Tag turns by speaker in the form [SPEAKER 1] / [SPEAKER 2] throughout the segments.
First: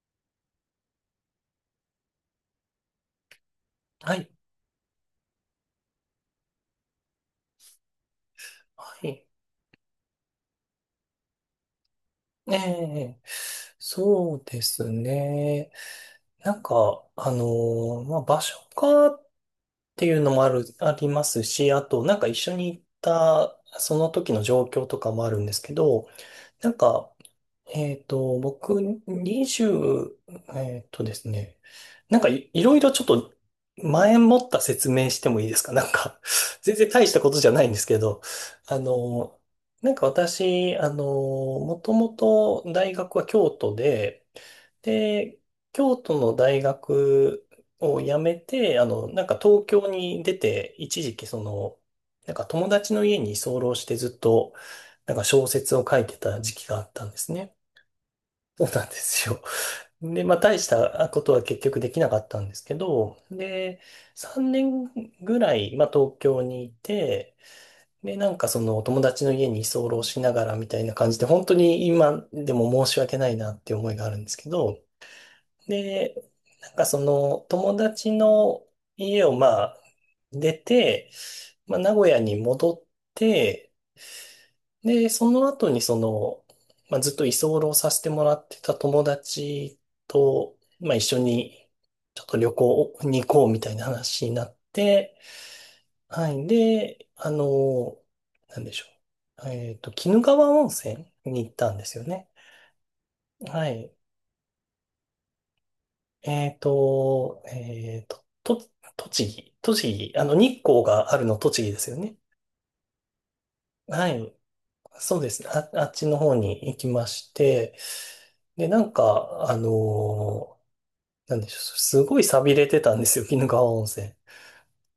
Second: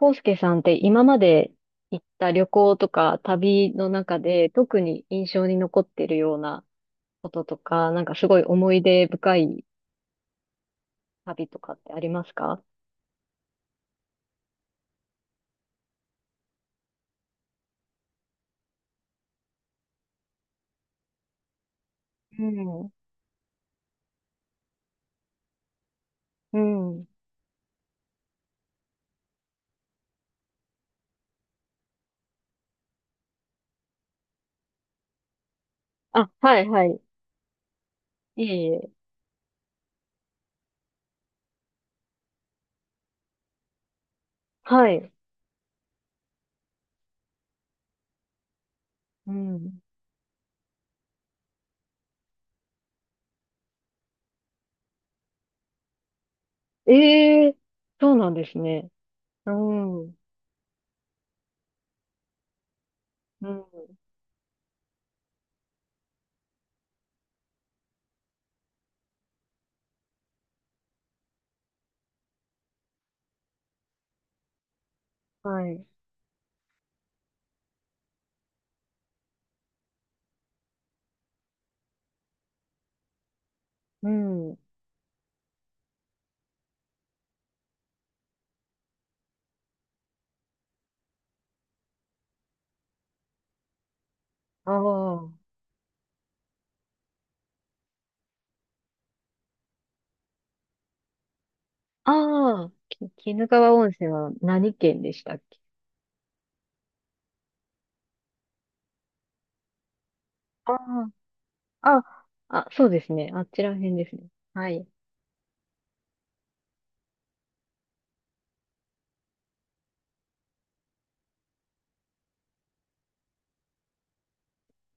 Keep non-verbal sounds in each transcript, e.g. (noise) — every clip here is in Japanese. [SPEAKER 1] 康介さんって今まで行った旅行とか旅の
[SPEAKER 2] は
[SPEAKER 1] 中
[SPEAKER 2] い、
[SPEAKER 1] で特に印象に残ってるようなこととか、なんかすごい思い出
[SPEAKER 2] はい。
[SPEAKER 1] 深い旅とかってあります
[SPEAKER 2] え
[SPEAKER 1] か？
[SPEAKER 2] え、そうですね。なんか、あのまあ、場所かっていうのもある、ありますし、あと、なんか一
[SPEAKER 1] う
[SPEAKER 2] 緒に行っ
[SPEAKER 1] ん。
[SPEAKER 2] た、その時の状況とかもあるんですけど、
[SPEAKER 1] う
[SPEAKER 2] なん
[SPEAKER 1] ん。
[SPEAKER 2] か、僕、20、えっとですね、いろいろちょっと前もった説明してもいいですか？ (laughs) なんか
[SPEAKER 1] あ、は
[SPEAKER 2] (laughs)
[SPEAKER 1] い
[SPEAKER 2] 全
[SPEAKER 1] は
[SPEAKER 2] 然
[SPEAKER 1] い。
[SPEAKER 2] 大したことじゃないんですけど、
[SPEAKER 1] いえい
[SPEAKER 2] あ
[SPEAKER 1] え。
[SPEAKER 2] の、なんか私、もともと大学は京都で、
[SPEAKER 1] はい。
[SPEAKER 2] で、京都の大学を辞めて、なん
[SPEAKER 1] う
[SPEAKER 2] か東
[SPEAKER 1] ん。
[SPEAKER 2] 京に出て、一時期なんか友達の家に居候してずっと、なんか小説を書いてた時期があったんです
[SPEAKER 1] え
[SPEAKER 2] ね。
[SPEAKER 1] え。そうなんです
[SPEAKER 2] そうなん
[SPEAKER 1] ね。
[SPEAKER 2] ですよ。
[SPEAKER 1] うん。うん。
[SPEAKER 2] で、まあ、大したことは結局できなかったんですけど、で、3年ぐらい、まあ、東京にいて、で、なんかそのお友達の家に居候しながらみたいな感じで、本当に今でも申し訳ないなっていう思いがあるんですけど、
[SPEAKER 1] はい。
[SPEAKER 2] で、なんかその友達の家をまあ、出て、まあ、名古屋に戻って、
[SPEAKER 1] うん。
[SPEAKER 2] で、その後にまあ、ずっと居候させてもらってた友達と、まあ、一緒にちょっと旅行に行こうみたいな話になっ
[SPEAKER 1] あ
[SPEAKER 2] て、
[SPEAKER 1] あ。
[SPEAKER 2] はい。で、なんでしょう。鬼怒川温泉に行ったんですよね。
[SPEAKER 1] ああ、鬼怒
[SPEAKER 2] は
[SPEAKER 1] 川温
[SPEAKER 2] い。
[SPEAKER 1] 泉は何県でしたっけ？
[SPEAKER 2] えっと、えっと、と、栃木、日光があるの栃木ですよ
[SPEAKER 1] あ
[SPEAKER 2] ね。
[SPEAKER 1] あ、あ、そうですね。あちら辺で
[SPEAKER 2] は
[SPEAKER 1] すね。
[SPEAKER 2] い。
[SPEAKER 1] はい。
[SPEAKER 2] そうですね。あっちの方に行きまして、で、なんか、なんでしょう、すごい寂れてたんですよ、(laughs) 鬼怒川温泉。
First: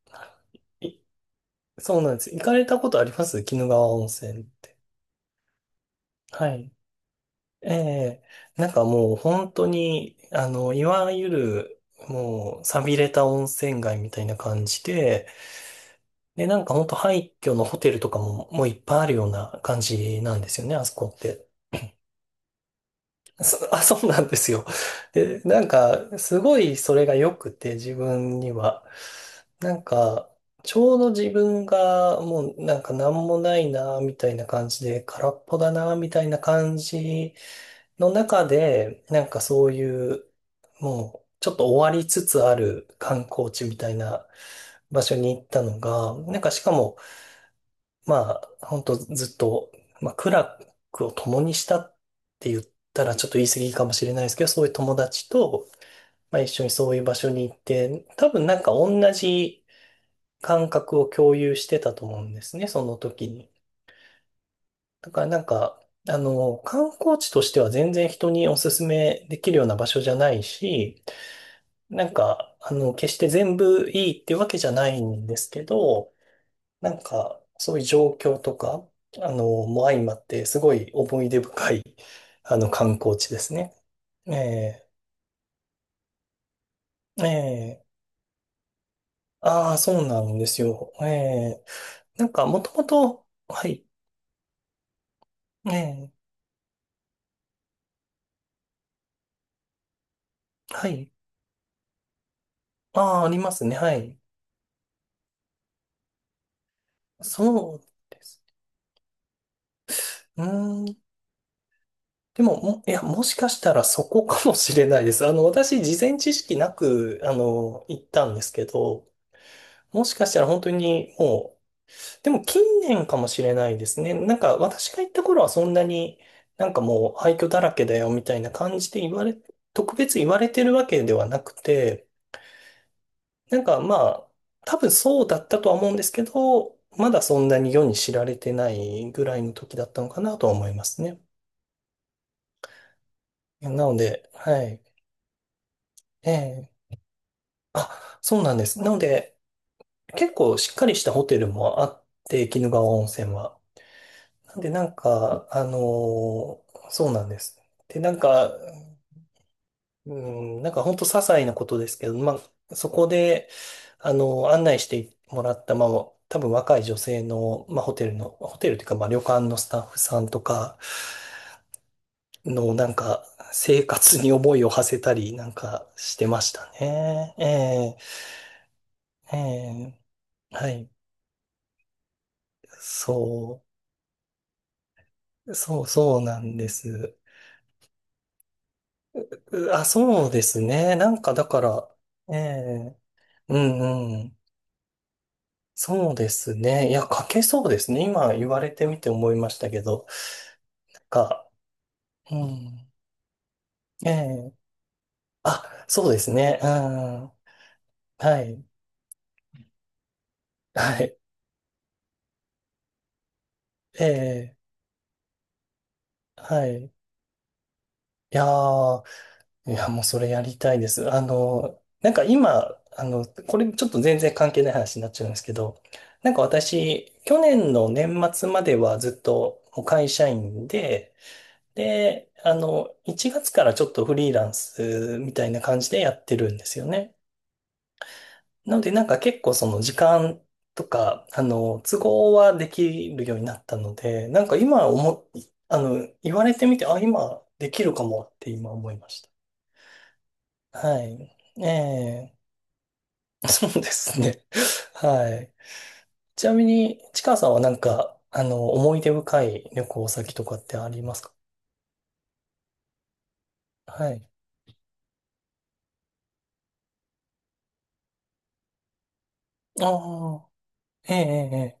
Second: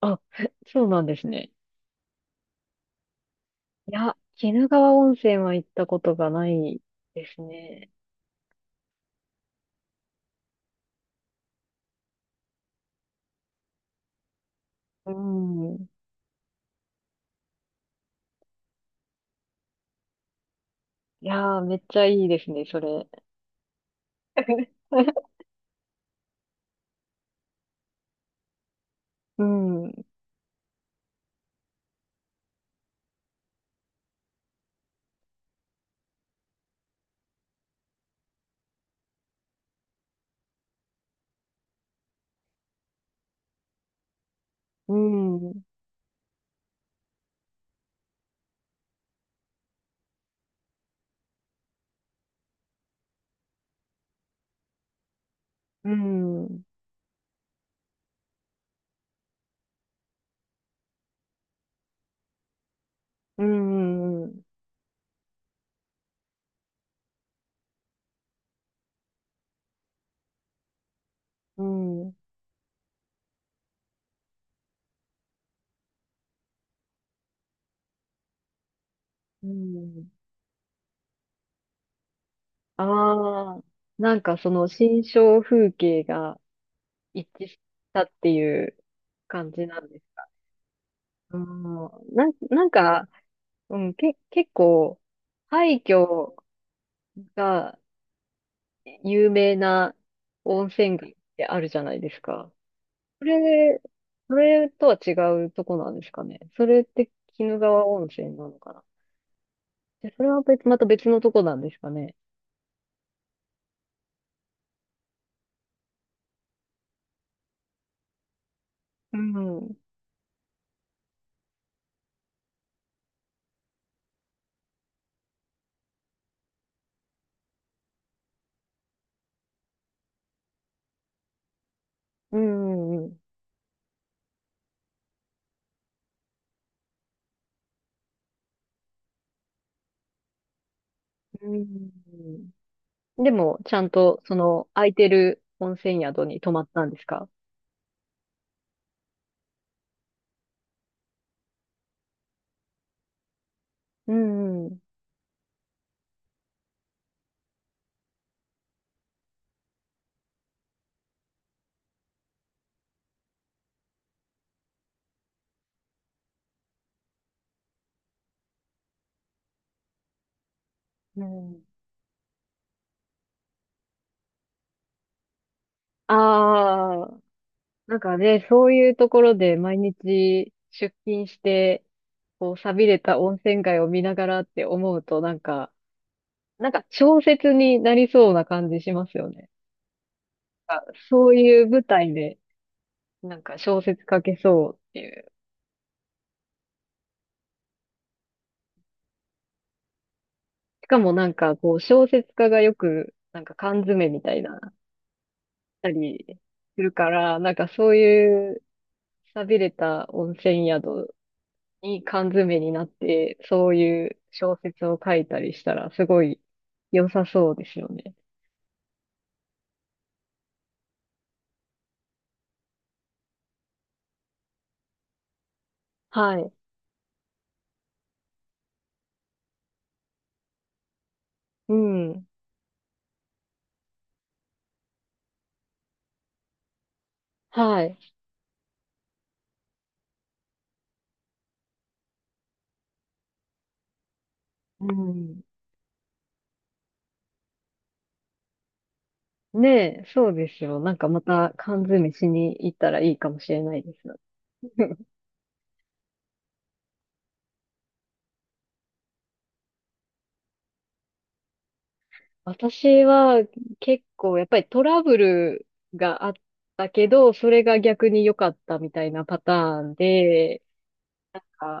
[SPEAKER 1] あ、(laughs) そう
[SPEAKER 2] い
[SPEAKER 1] なんですね。
[SPEAKER 2] そうなんです。行かれたことあります鬼怒川
[SPEAKER 1] い
[SPEAKER 2] 温
[SPEAKER 1] や、
[SPEAKER 2] 泉っ
[SPEAKER 1] 鬼怒
[SPEAKER 2] て？
[SPEAKER 1] 川温泉は行ったことがな
[SPEAKER 2] はい。
[SPEAKER 1] いです
[SPEAKER 2] え
[SPEAKER 1] ね。
[SPEAKER 2] え、なんかもう本当に、いわゆる、もう、寂れた温泉街みたいな感じ
[SPEAKER 1] う
[SPEAKER 2] で、
[SPEAKER 1] ん。い
[SPEAKER 2] で、なんか本当廃墟のホテルとかも、もういっぱいあるような感じなんですよね、あそこって。
[SPEAKER 1] やー、めっちゃいいですね、それ。
[SPEAKER 2] そ、(laughs) あ、そうなんですよ。
[SPEAKER 1] (laughs)
[SPEAKER 2] で、なんか、すごいそれが良くて、自分には。
[SPEAKER 1] う
[SPEAKER 2] なん
[SPEAKER 1] ん、
[SPEAKER 2] か、ちょうど自分がもうなんか何もないな、みたいな感じで、空っぽだな、みたいな感じの中で、なんかそういう、もう、ちょっと終わりつつある観光地みたいな
[SPEAKER 1] う
[SPEAKER 2] 場所に行っ
[SPEAKER 1] ん、うん、
[SPEAKER 2] たのが、なんかしかも、まあ、本当ずっと、まあ、苦楽を共にしたって言ったらちょっと言い過ぎかもしれないですけど、そういう友達と、
[SPEAKER 1] う
[SPEAKER 2] まあ、一
[SPEAKER 1] ん、
[SPEAKER 2] 緒にそういう場所に行って、多分なんか同じ感覚を共有してたと思うんですね、その時に。だからなんか、観光地としては全然人におすすめできるような場所じゃないし、
[SPEAKER 1] う
[SPEAKER 2] なん
[SPEAKER 1] ん、
[SPEAKER 2] か、決して全部いいってわけじゃないんですけど、なんか、そういう状況とか、
[SPEAKER 1] う
[SPEAKER 2] も相
[SPEAKER 1] ん。
[SPEAKER 2] まって、すごい思い出深い、
[SPEAKER 1] あ
[SPEAKER 2] 観光地です
[SPEAKER 1] あ、
[SPEAKER 2] ね。
[SPEAKER 1] なん
[SPEAKER 2] え
[SPEAKER 1] かその
[SPEAKER 2] え、
[SPEAKER 1] 新象風景が
[SPEAKER 2] え
[SPEAKER 1] 一致し
[SPEAKER 2] え、
[SPEAKER 1] たっていう感じ
[SPEAKER 2] ああ、
[SPEAKER 1] なんで
[SPEAKER 2] そ
[SPEAKER 1] す
[SPEAKER 2] うな
[SPEAKER 1] か？
[SPEAKER 2] んですよ。ええ、なんか、も
[SPEAKER 1] なん
[SPEAKER 2] とも
[SPEAKER 1] か、
[SPEAKER 2] と、はい。
[SPEAKER 1] 結構、
[SPEAKER 2] え
[SPEAKER 1] 廃
[SPEAKER 2] え、
[SPEAKER 1] 墟が有名な温
[SPEAKER 2] は
[SPEAKER 1] 泉街
[SPEAKER 2] い。
[SPEAKER 1] ってあるじゃないですか。
[SPEAKER 2] あ
[SPEAKER 1] そ
[SPEAKER 2] あ、ありますね、
[SPEAKER 1] れ、
[SPEAKER 2] はい。
[SPEAKER 1] それとは違うとこなんですかね。それって鬼怒
[SPEAKER 2] そう
[SPEAKER 1] 川温
[SPEAKER 2] で
[SPEAKER 1] 泉
[SPEAKER 2] す。
[SPEAKER 1] なのかな。で、それは
[SPEAKER 2] う
[SPEAKER 1] 別、また
[SPEAKER 2] ーん、
[SPEAKER 1] 別のとこなんですかね。
[SPEAKER 2] でも、いや、もしかしたらそこかもしれないです。私、事前知識なく、行ったんですけど、
[SPEAKER 1] うん。うん
[SPEAKER 2] もしかしたら本当にもう、でも近年かもしれないですね。なんか私が行った頃はそんなになんかもう廃墟だらけだよみたいな感じで言われ、特別言われてるわけではなくて、
[SPEAKER 1] うんうん。
[SPEAKER 2] なんかまあ多分そうだったとは思うんですけど、まだそんなに世に知られてないぐらいの時だったのかなとは思いますね。
[SPEAKER 1] うんでも、
[SPEAKER 2] な
[SPEAKER 1] ちゃん
[SPEAKER 2] の
[SPEAKER 1] と、
[SPEAKER 2] で、
[SPEAKER 1] そ
[SPEAKER 2] は
[SPEAKER 1] の、
[SPEAKER 2] い。
[SPEAKER 1] 空いてる温泉宿
[SPEAKER 2] え
[SPEAKER 1] に泊まった
[SPEAKER 2] え。
[SPEAKER 1] んですか？
[SPEAKER 2] あ、そうなんです。なので結構しっかりしたホテルもあって、鬼怒川温泉は。
[SPEAKER 1] うんう
[SPEAKER 2] で、
[SPEAKER 1] ん。
[SPEAKER 2] なんか、そうなんです。で、なんか、うん、なんか本当些細なことですけど、まあ、そこで、案内してもらった、まあ、多分若い女性の、まあ、ホテルというか、まあ、旅館のスタッフさんとか
[SPEAKER 1] うん。
[SPEAKER 2] の、なんか、生活に思いを馳せたり、なんか、してました
[SPEAKER 1] ああ、
[SPEAKER 2] ね。え
[SPEAKER 1] なんかね、そういうところ
[SPEAKER 2] え、え
[SPEAKER 1] で毎
[SPEAKER 2] え、
[SPEAKER 1] 日
[SPEAKER 2] はい、
[SPEAKER 1] 出勤して、こう、寂れた温
[SPEAKER 2] そ
[SPEAKER 1] 泉街を見ながらって思うと、なんか、
[SPEAKER 2] そうなんで
[SPEAKER 1] なんか
[SPEAKER 2] す。
[SPEAKER 1] 小説になりそうな感じしますよね。
[SPEAKER 2] うあ、そうです
[SPEAKER 1] あ、
[SPEAKER 2] ね。なん
[SPEAKER 1] そう
[SPEAKER 2] か、だか
[SPEAKER 1] いう舞
[SPEAKER 2] ら、
[SPEAKER 1] 台
[SPEAKER 2] え
[SPEAKER 1] で、
[SPEAKER 2] え。
[SPEAKER 1] なん
[SPEAKER 2] う
[SPEAKER 1] か小説
[SPEAKER 2] ん
[SPEAKER 1] 書
[SPEAKER 2] う
[SPEAKER 1] け
[SPEAKER 2] ん。
[SPEAKER 1] そうっていう。
[SPEAKER 2] そうですね。いや、書けそうですね。今言われてみて思いましたけど。
[SPEAKER 1] しかもなん
[SPEAKER 2] か、
[SPEAKER 1] か、こう、小説
[SPEAKER 2] う
[SPEAKER 1] 家がよ
[SPEAKER 2] ん。
[SPEAKER 1] く、なんか缶詰
[SPEAKER 2] え
[SPEAKER 1] みたい
[SPEAKER 2] え、
[SPEAKER 1] な、
[SPEAKER 2] あ、
[SPEAKER 1] た
[SPEAKER 2] そうです
[SPEAKER 1] り
[SPEAKER 2] ね。うん。
[SPEAKER 1] するか
[SPEAKER 2] は
[SPEAKER 1] ら、なんかそういう、
[SPEAKER 2] い。
[SPEAKER 1] 寂れた温泉
[SPEAKER 2] は
[SPEAKER 1] 宿
[SPEAKER 2] い。
[SPEAKER 1] いい缶詰になって、そういう
[SPEAKER 2] え
[SPEAKER 1] 小
[SPEAKER 2] え、
[SPEAKER 1] 説を書いたりしたら、すごい
[SPEAKER 2] はい。い
[SPEAKER 1] 良さそうですよね。
[SPEAKER 2] やー、いや、もうそれやりたいです。なんか今、これちょっと全然関係ない話になっちゃうんですけど、なん
[SPEAKER 1] は
[SPEAKER 2] か
[SPEAKER 1] い。
[SPEAKER 2] 私、去年の年末まではずっともう会社員で、
[SPEAKER 1] うん。
[SPEAKER 2] で、1月からちょっとフリーランスみたいな感じでやってるんですよね。
[SPEAKER 1] はい。
[SPEAKER 2] なので、なんか結構その時間とか、都合はできるようになったので、なんか
[SPEAKER 1] う
[SPEAKER 2] 今思っ、
[SPEAKER 1] ん。
[SPEAKER 2] 言われてみて、あ、今できるかもって今思いまし
[SPEAKER 1] ねえ、そうですよ。
[SPEAKER 2] た。
[SPEAKER 1] なん
[SPEAKER 2] は
[SPEAKER 1] かま
[SPEAKER 2] い。
[SPEAKER 1] た
[SPEAKER 2] え
[SPEAKER 1] 缶詰し
[SPEAKER 2] え。
[SPEAKER 1] に行ったらいいかも
[SPEAKER 2] (laughs)
[SPEAKER 1] しれ
[SPEAKER 2] そう
[SPEAKER 1] ない
[SPEAKER 2] で
[SPEAKER 1] ですよ。
[SPEAKER 2] すね。(laughs)
[SPEAKER 1] (laughs)
[SPEAKER 2] はい。ちなみに、ちかさんはなんか、思い出深い旅行先とかってありますか？
[SPEAKER 1] 私は結
[SPEAKER 2] はい。
[SPEAKER 1] 構やっぱりトラブルがあったけど、それが逆に良かったみたいなパターン
[SPEAKER 2] ああ、
[SPEAKER 1] で、
[SPEAKER 2] ええ、ええ、ええ、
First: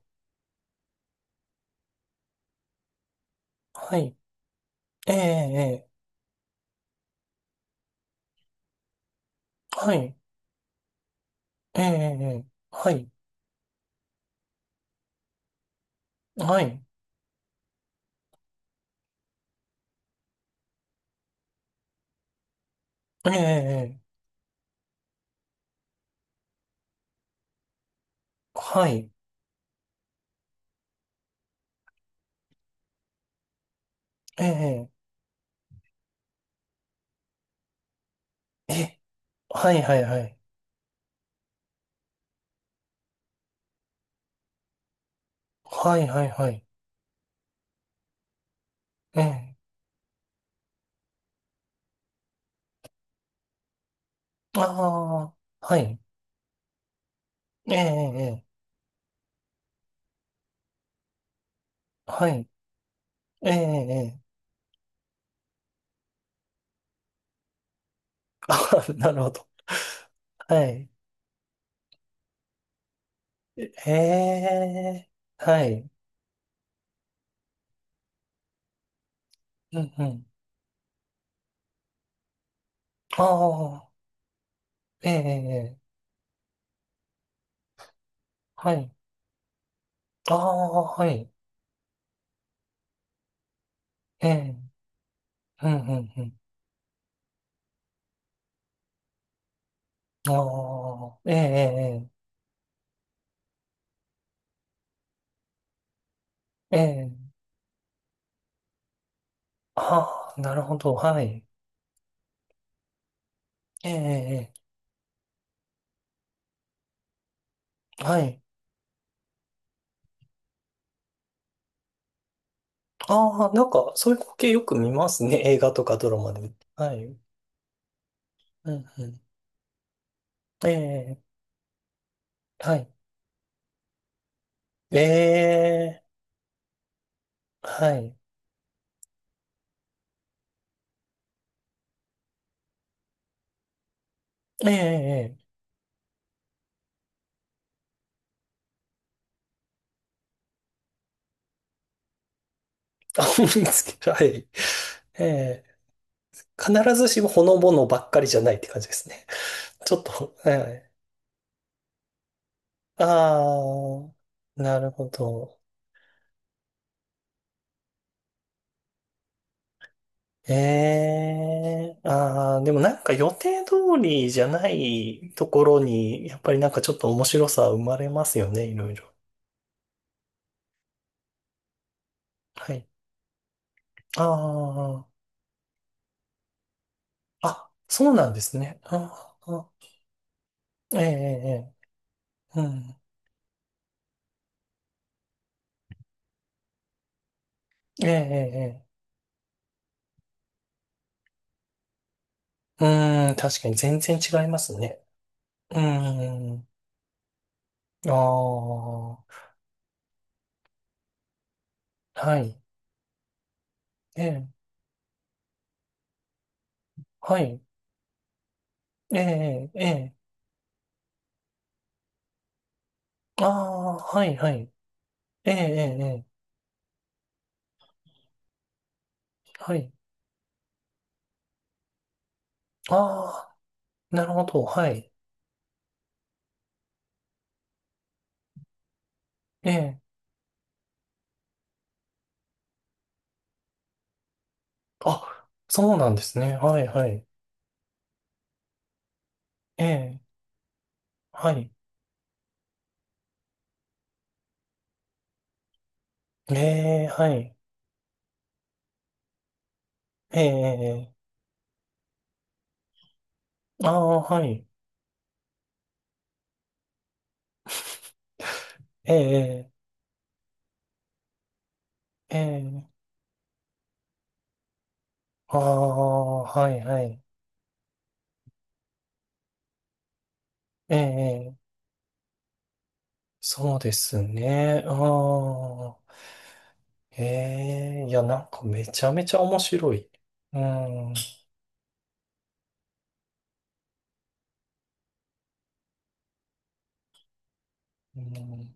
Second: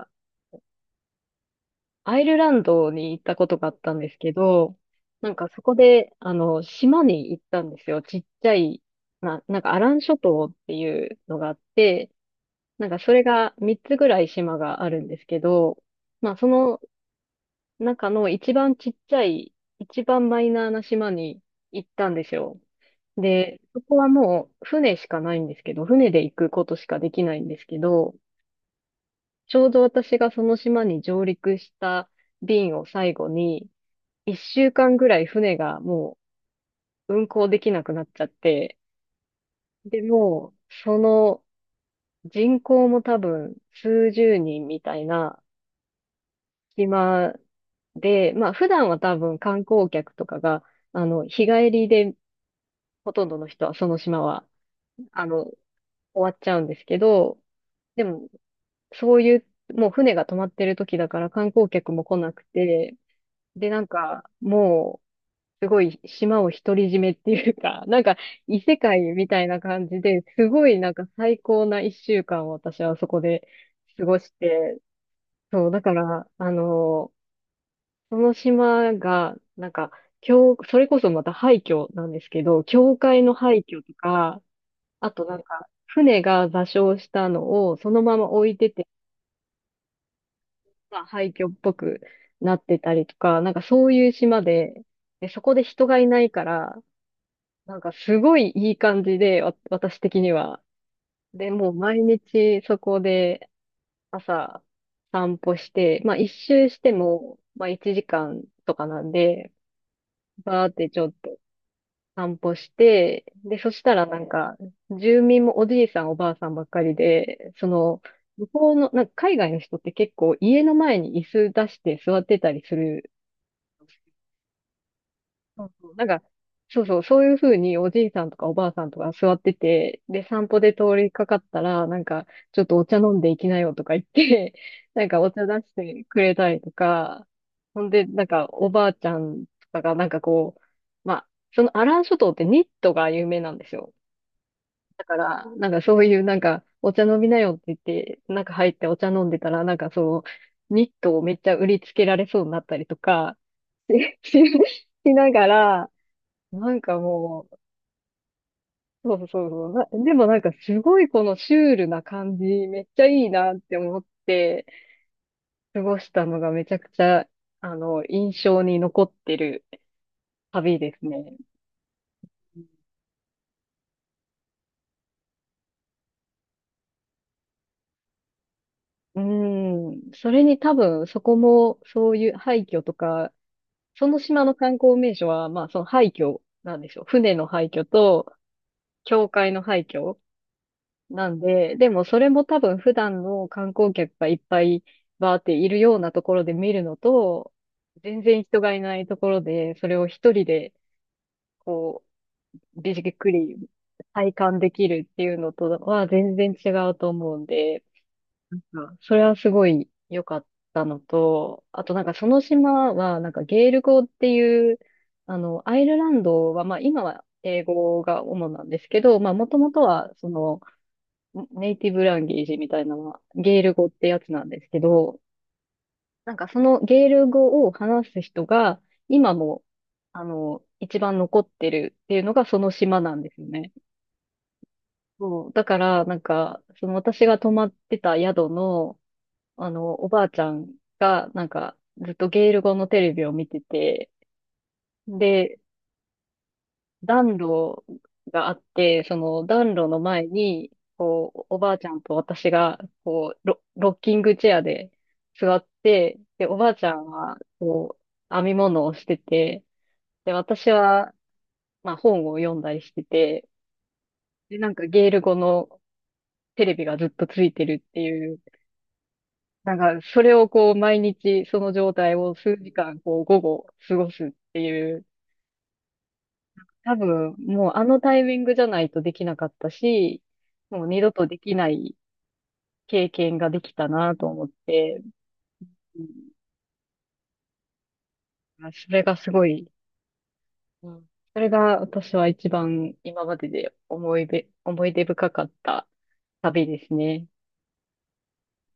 [SPEAKER 1] アイルランドに行ったことがあったん
[SPEAKER 2] は
[SPEAKER 1] です
[SPEAKER 2] い。
[SPEAKER 1] けど、
[SPEAKER 2] ええ、
[SPEAKER 1] なんかそこ
[SPEAKER 2] ええ、
[SPEAKER 1] で、あの、島に行ったんですよ。ちっちゃい、なんかアラ
[SPEAKER 2] は
[SPEAKER 1] ン諸
[SPEAKER 2] い。
[SPEAKER 1] 島っていうのがあっ
[SPEAKER 2] ええ、
[SPEAKER 1] て、
[SPEAKER 2] ええ、
[SPEAKER 1] なん
[SPEAKER 2] は
[SPEAKER 1] か
[SPEAKER 2] い。
[SPEAKER 1] それが3つぐらい島があるんですけど、まあそ
[SPEAKER 2] は
[SPEAKER 1] の
[SPEAKER 2] い。
[SPEAKER 1] 中の一番ちっちゃい、一番マイナーな島に行ったんですよ。
[SPEAKER 2] ええ、
[SPEAKER 1] で、そこ
[SPEAKER 2] え
[SPEAKER 1] は
[SPEAKER 2] え、
[SPEAKER 1] もう船しかないんですけど、船で行くことしかできないんですけど、
[SPEAKER 2] はい。
[SPEAKER 1] ちょうど私がその島に上陸した便を最後に、一
[SPEAKER 2] え
[SPEAKER 1] 週
[SPEAKER 2] え、
[SPEAKER 1] 間ぐらい船がもう運航できなくなっちゃっ
[SPEAKER 2] え
[SPEAKER 1] て、
[SPEAKER 2] え、はい、は
[SPEAKER 1] で、
[SPEAKER 2] い、はい。
[SPEAKER 1] もう、その人口も多分数十人みたいな
[SPEAKER 2] はい、はい、はい。
[SPEAKER 1] 島で、まあ普段は多
[SPEAKER 2] え
[SPEAKER 1] 分
[SPEAKER 2] え、
[SPEAKER 1] 観光客とかが、あの、日帰りでほとんどの人はその島は、あ
[SPEAKER 2] ああ、
[SPEAKER 1] の、終
[SPEAKER 2] はい。
[SPEAKER 1] わっちゃうんですけど、
[SPEAKER 2] ええ、
[SPEAKER 1] でも、
[SPEAKER 2] ええ、
[SPEAKER 1] そういう、もう船が止まってる時だから観光客も来
[SPEAKER 2] は
[SPEAKER 1] なく
[SPEAKER 2] い。
[SPEAKER 1] て、
[SPEAKER 2] ええ、
[SPEAKER 1] で、なん
[SPEAKER 2] ええ、
[SPEAKER 1] か、もう、すごい島を独り占めっていうか、(laughs) なんか異世
[SPEAKER 2] あ、
[SPEAKER 1] 界
[SPEAKER 2] なる
[SPEAKER 1] み
[SPEAKER 2] ほ
[SPEAKER 1] た
[SPEAKER 2] ど。
[SPEAKER 1] いな感じで、す
[SPEAKER 2] は
[SPEAKER 1] ごい
[SPEAKER 2] い。
[SPEAKER 1] なんか最高な一週間を私はそこで
[SPEAKER 2] え
[SPEAKER 1] 過ごして、
[SPEAKER 2] え、は
[SPEAKER 1] そう、だ
[SPEAKER 2] い。
[SPEAKER 1] から、あの、その島が、なん
[SPEAKER 2] う
[SPEAKER 1] か、
[SPEAKER 2] ん、うん。
[SPEAKER 1] 教、それこそまた廃墟なんですけど、教会
[SPEAKER 2] あ
[SPEAKER 1] の廃墟
[SPEAKER 2] あ、
[SPEAKER 1] とか、
[SPEAKER 2] え
[SPEAKER 1] あ
[SPEAKER 2] え、
[SPEAKER 1] となんか、
[SPEAKER 2] ええ、
[SPEAKER 1] 船が座礁したのをそのまま置いて
[SPEAKER 2] は
[SPEAKER 1] て、
[SPEAKER 2] い。ああ、
[SPEAKER 1] まあ、
[SPEAKER 2] はい。
[SPEAKER 1] 廃墟っぽくなってたりとか、なんかそういう
[SPEAKER 2] え
[SPEAKER 1] 島
[SPEAKER 2] え、
[SPEAKER 1] で、で、そこで
[SPEAKER 2] うん、う
[SPEAKER 1] 人がい
[SPEAKER 2] ん、
[SPEAKER 1] な
[SPEAKER 2] う
[SPEAKER 1] い
[SPEAKER 2] ん。
[SPEAKER 1] から、なんかすごいいい感じで、私的に
[SPEAKER 2] あ
[SPEAKER 1] は。
[SPEAKER 2] あ、え
[SPEAKER 1] で、もう毎
[SPEAKER 2] え、
[SPEAKER 1] 日そこで朝散歩して、まあ一周
[SPEAKER 2] え
[SPEAKER 1] し
[SPEAKER 2] え、え
[SPEAKER 1] て
[SPEAKER 2] え、
[SPEAKER 1] も、まあ1時間とかなんで、
[SPEAKER 2] ああ、なる
[SPEAKER 1] バーっ
[SPEAKER 2] ほ
[SPEAKER 1] て
[SPEAKER 2] ど。
[SPEAKER 1] ちょっ
[SPEAKER 2] は
[SPEAKER 1] と
[SPEAKER 2] い。
[SPEAKER 1] 散歩して、で、そし
[SPEAKER 2] ええ、
[SPEAKER 1] たらなん
[SPEAKER 2] え
[SPEAKER 1] か、
[SPEAKER 2] え。
[SPEAKER 1] 住民もおじいさんおばあさんばっかりで、その、
[SPEAKER 2] はい。
[SPEAKER 1] 向こうの、なんか海外の人って結構家の前に椅子出して座ってたりする。
[SPEAKER 2] ああ、なんか、そういう光景よく見ますね。映
[SPEAKER 1] そ
[SPEAKER 2] 画
[SPEAKER 1] う
[SPEAKER 2] と
[SPEAKER 1] そう、
[SPEAKER 2] か
[SPEAKER 1] なん
[SPEAKER 2] ドラ
[SPEAKER 1] か、
[SPEAKER 2] マで。
[SPEAKER 1] そう
[SPEAKER 2] は
[SPEAKER 1] そう、
[SPEAKER 2] い。うん、
[SPEAKER 1] そういうふうにおじいさんとかおば
[SPEAKER 2] う
[SPEAKER 1] あさんとか
[SPEAKER 2] ん。
[SPEAKER 1] 座ってて、で、散歩
[SPEAKER 2] え
[SPEAKER 1] で通り
[SPEAKER 2] え、
[SPEAKER 1] かかったら、なんか、ちょっと
[SPEAKER 2] は
[SPEAKER 1] お
[SPEAKER 2] い。
[SPEAKER 1] 茶飲んでいきなよとか言って、(laughs) なんかお茶出
[SPEAKER 2] え
[SPEAKER 1] し
[SPEAKER 2] え、
[SPEAKER 1] てくれたりとか、ほん
[SPEAKER 2] は
[SPEAKER 1] で、
[SPEAKER 2] い。
[SPEAKER 1] なんかおばあちゃんとかがなんかこう、まあ、そのアラン諸島ってニットが有名なんですよ。
[SPEAKER 2] え
[SPEAKER 1] だか
[SPEAKER 2] え、え
[SPEAKER 1] ら、
[SPEAKER 2] え、
[SPEAKER 1] なんかそういうなんか、お茶飲みなよって言って、なんか入ってお茶飲んでたら、ニットをめっちゃ売りつけられそうになったりと
[SPEAKER 2] あ、
[SPEAKER 1] か、
[SPEAKER 2] 思いつけ、
[SPEAKER 1] (laughs)
[SPEAKER 2] はい。
[SPEAKER 1] しなが
[SPEAKER 2] ええ、
[SPEAKER 1] ら、なん
[SPEAKER 2] 必
[SPEAKER 1] か
[SPEAKER 2] ずしもほ
[SPEAKER 1] も
[SPEAKER 2] の
[SPEAKER 1] う、
[SPEAKER 2] ぼのばっかりじゃないって感じです
[SPEAKER 1] そうそ
[SPEAKER 2] ね。
[SPEAKER 1] うそうそう。
[SPEAKER 2] (laughs) ちょっ
[SPEAKER 1] でも
[SPEAKER 2] と、
[SPEAKER 1] なんか
[SPEAKER 2] は
[SPEAKER 1] す
[SPEAKER 2] い。
[SPEAKER 1] ごいこのシュールな感じ、めっち
[SPEAKER 2] あ
[SPEAKER 1] ゃいいなって思っ
[SPEAKER 2] あ、
[SPEAKER 1] て
[SPEAKER 2] なるほど。
[SPEAKER 1] 過ごしたのがめちゃくちゃ、あの、印象に残ってる
[SPEAKER 2] え
[SPEAKER 1] 旅ですね。
[SPEAKER 2] え、ああ、でもなんか予定通りじゃないところに、やっぱりなんかちょっと面白さ生まれますよね、いろいろ。
[SPEAKER 1] うん。それに多分そこもそういう廃
[SPEAKER 2] は
[SPEAKER 1] 墟
[SPEAKER 2] い。
[SPEAKER 1] とか、その島の観光
[SPEAKER 2] あ
[SPEAKER 1] 名所は、まあその廃墟なんでしょう。船の
[SPEAKER 2] あ、
[SPEAKER 1] 廃
[SPEAKER 2] あ、
[SPEAKER 1] 墟
[SPEAKER 2] そうな
[SPEAKER 1] と、
[SPEAKER 2] んですね。
[SPEAKER 1] 教
[SPEAKER 2] あ
[SPEAKER 1] 会の
[SPEAKER 2] あ、
[SPEAKER 1] 廃墟。
[SPEAKER 2] ええ、え
[SPEAKER 1] なんで、でもそれも
[SPEAKER 2] え、
[SPEAKER 1] 多
[SPEAKER 2] ええ、う
[SPEAKER 1] 分普
[SPEAKER 2] ん。
[SPEAKER 1] 段の観光客がいっぱいバーっているようなところで見るのと、
[SPEAKER 2] ええ、
[SPEAKER 1] 全然人がい
[SPEAKER 2] ええ、
[SPEAKER 1] ないところで、それを一人で、こう、
[SPEAKER 2] え
[SPEAKER 1] じっ
[SPEAKER 2] え、
[SPEAKER 1] く
[SPEAKER 2] うん、
[SPEAKER 1] り
[SPEAKER 2] 確かに全然
[SPEAKER 1] 体
[SPEAKER 2] 違い
[SPEAKER 1] 感
[SPEAKER 2] ま
[SPEAKER 1] で
[SPEAKER 2] す
[SPEAKER 1] き
[SPEAKER 2] ね。
[SPEAKER 1] るっていうのと
[SPEAKER 2] う
[SPEAKER 1] は全然
[SPEAKER 2] ん、
[SPEAKER 1] 違うと思うんで、
[SPEAKER 2] あ
[SPEAKER 1] なんかそれは
[SPEAKER 2] あ、
[SPEAKER 1] すごい良かったのと、あとなんかそ
[SPEAKER 2] は
[SPEAKER 1] の
[SPEAKER 2] い、
[SPEAKER 1] 島はなんかゲール語っ
[SPEAKER 2] え
[SPEAKER 1] て
[SPEAKER 2] え、
[SPEAKER 1] いう、あの、アイルランドはまあ今は
[SPEAKER 2] はい、
[SPEAKER 1] 英語が主なんですけ
[SPEAKER 2] え
[SPEAKER 1] ど、まあもと
[SPEAKER 2] え、
[SPEAKER 1] もと
[SPEAKER 2] え
[SPEAKER 1] は
[SPEAKER 2] え、
[SPEAKER 1] その、ネイティブランゲージみたいなのは、
[SPEAKER 2] あ
[SPEAKER 1] ゲール語っ
[SPEAKER 2] あ、
[SPEAKER 1] てや
[SPEAKER 2] は
[SPEAKER 1] つ
[SPEAKER 2] い、
[SPEAKER 1] なん
[SPEAKER 2] は
[SPEAKER 1] です
[SPEAKER 2] い、
[SPEAKER 1] けど、
[SPEAKER 2] ええ、ええ、ええ、
[SPEAKER 1] なんかそのゲール語を話す人が、今も、
[SPEAKER 2] はい、
[SPEAKER 1] あの、一番残ってるっていうのがその
[SPEAKER 2] あ
[SPEAKER 1] 島なんですよ
[SPEAKER 2] あ、
[SPEAKER 1] ね。
[SPEAKER 2] なるほど、はい、
[SPEAKER 1] そう。だから、なんか、その私が泊まってた宿の、あ
[SPEAKER 2] え
[SPEAKER 1] の、
[SPEAKER 2] え、
[SPEAKER 1] おばあちゃんが、なんか、ずっとゲール語のテレビを見てて、
[SPEAKER 2] あ、
[SPEAKER 1] で、
[SPEAKER 2] そうなんですね。はい、はい、
[SPEAKER 1] 暖炉があって、その暖
[SPEAKER 2] え
[SPEAKER 1] 炉の
[SPEAKER 2] え、
[SPEAKER 1] 前に、こう、
[SPEAKER 2] は
[SPEAKER 1] お
[SPEAKER 2] い、
[SPEAKER 1] ばあちゃんと私が、こう、ロッキングチェアで座って、で、おばあちゃ
[SPEAKER 2] え
[SPEAKER 1] ん
[SPEAKER 2] え、は
[SPEAKER 1] は、
[SPEAKER 2] い、
[SPEAKER 1] こう、編み物をしてて、で、
[SPEAKER 2] え
[SPEAKER 1] 私
[SPEAKER 2] え、
[SPEAKER 1] は、
[SPEAKER 2] ええ、
[SPEAKER 1] まあ、本を読んだりしてて、
[SPEAKER 2] ああ、は
[SPEAKER 1] で、
[SPEAKER 2] い、
[SPEAKER 1] なんかゲール語のテレビがずっとついてるっていう、
[SPEAKER 2] ええ、
[SPEAKER 1] なんか、それをこう、毎日、その状態を
[SPEAKER 2] え
[SPEAKER 1] 数
[SPEAKER 2] え、
[SPEAKER 1] 時
[SPEAKER 2] ええ、
[SPEAKER 1] 間、こう、午後、過ごすっていう、
[SPEAKER 2] ああ、はい
[SPEAKER 1] 多
[SPEAKER 2] はい。
[SPEAKER 1] 分、もうあのタイミングじゃないとできなかったし、もう
[SPEAKER 2] え
[SPEAKER 1] 二度とでき
[SPEAKER 2] え、
[SPEAKER 1] ない経験ができ
[SPEAKER 2] そう
[SPEAKER 1] た
[SPEAKER 2] で
[SPEAKER 1] な
[SPEAKER 2] す
[SPEAKER 1] と思っ
[SPEAKER 2] ね。あ
[SPEAKER 1] て、
[SPEAKER 2] あ、
[SPEAKER 1] うん。
[SPEAKER 2] ええ、いや、なんかめ
[SPEAKER 1] それ
[SPEAKER 2] ちゃ
[SPEAKER 1] が
[SPEAKER 2] め
[SPEAKER 1] す
[SPEAKER 2] ちゃ
[SPEAKER 1] ご
[SPEAKER 2] 面
[SPEAKER 1] い、
[SPEAKER 2] 白い。う
[SPEAKER 1] うん、
[SPEAKER 2] ん。
[SPEAKER 1] それが私は一番今までで思い出、思い出深かった旅ですね。
[SPEAKER 2] うん。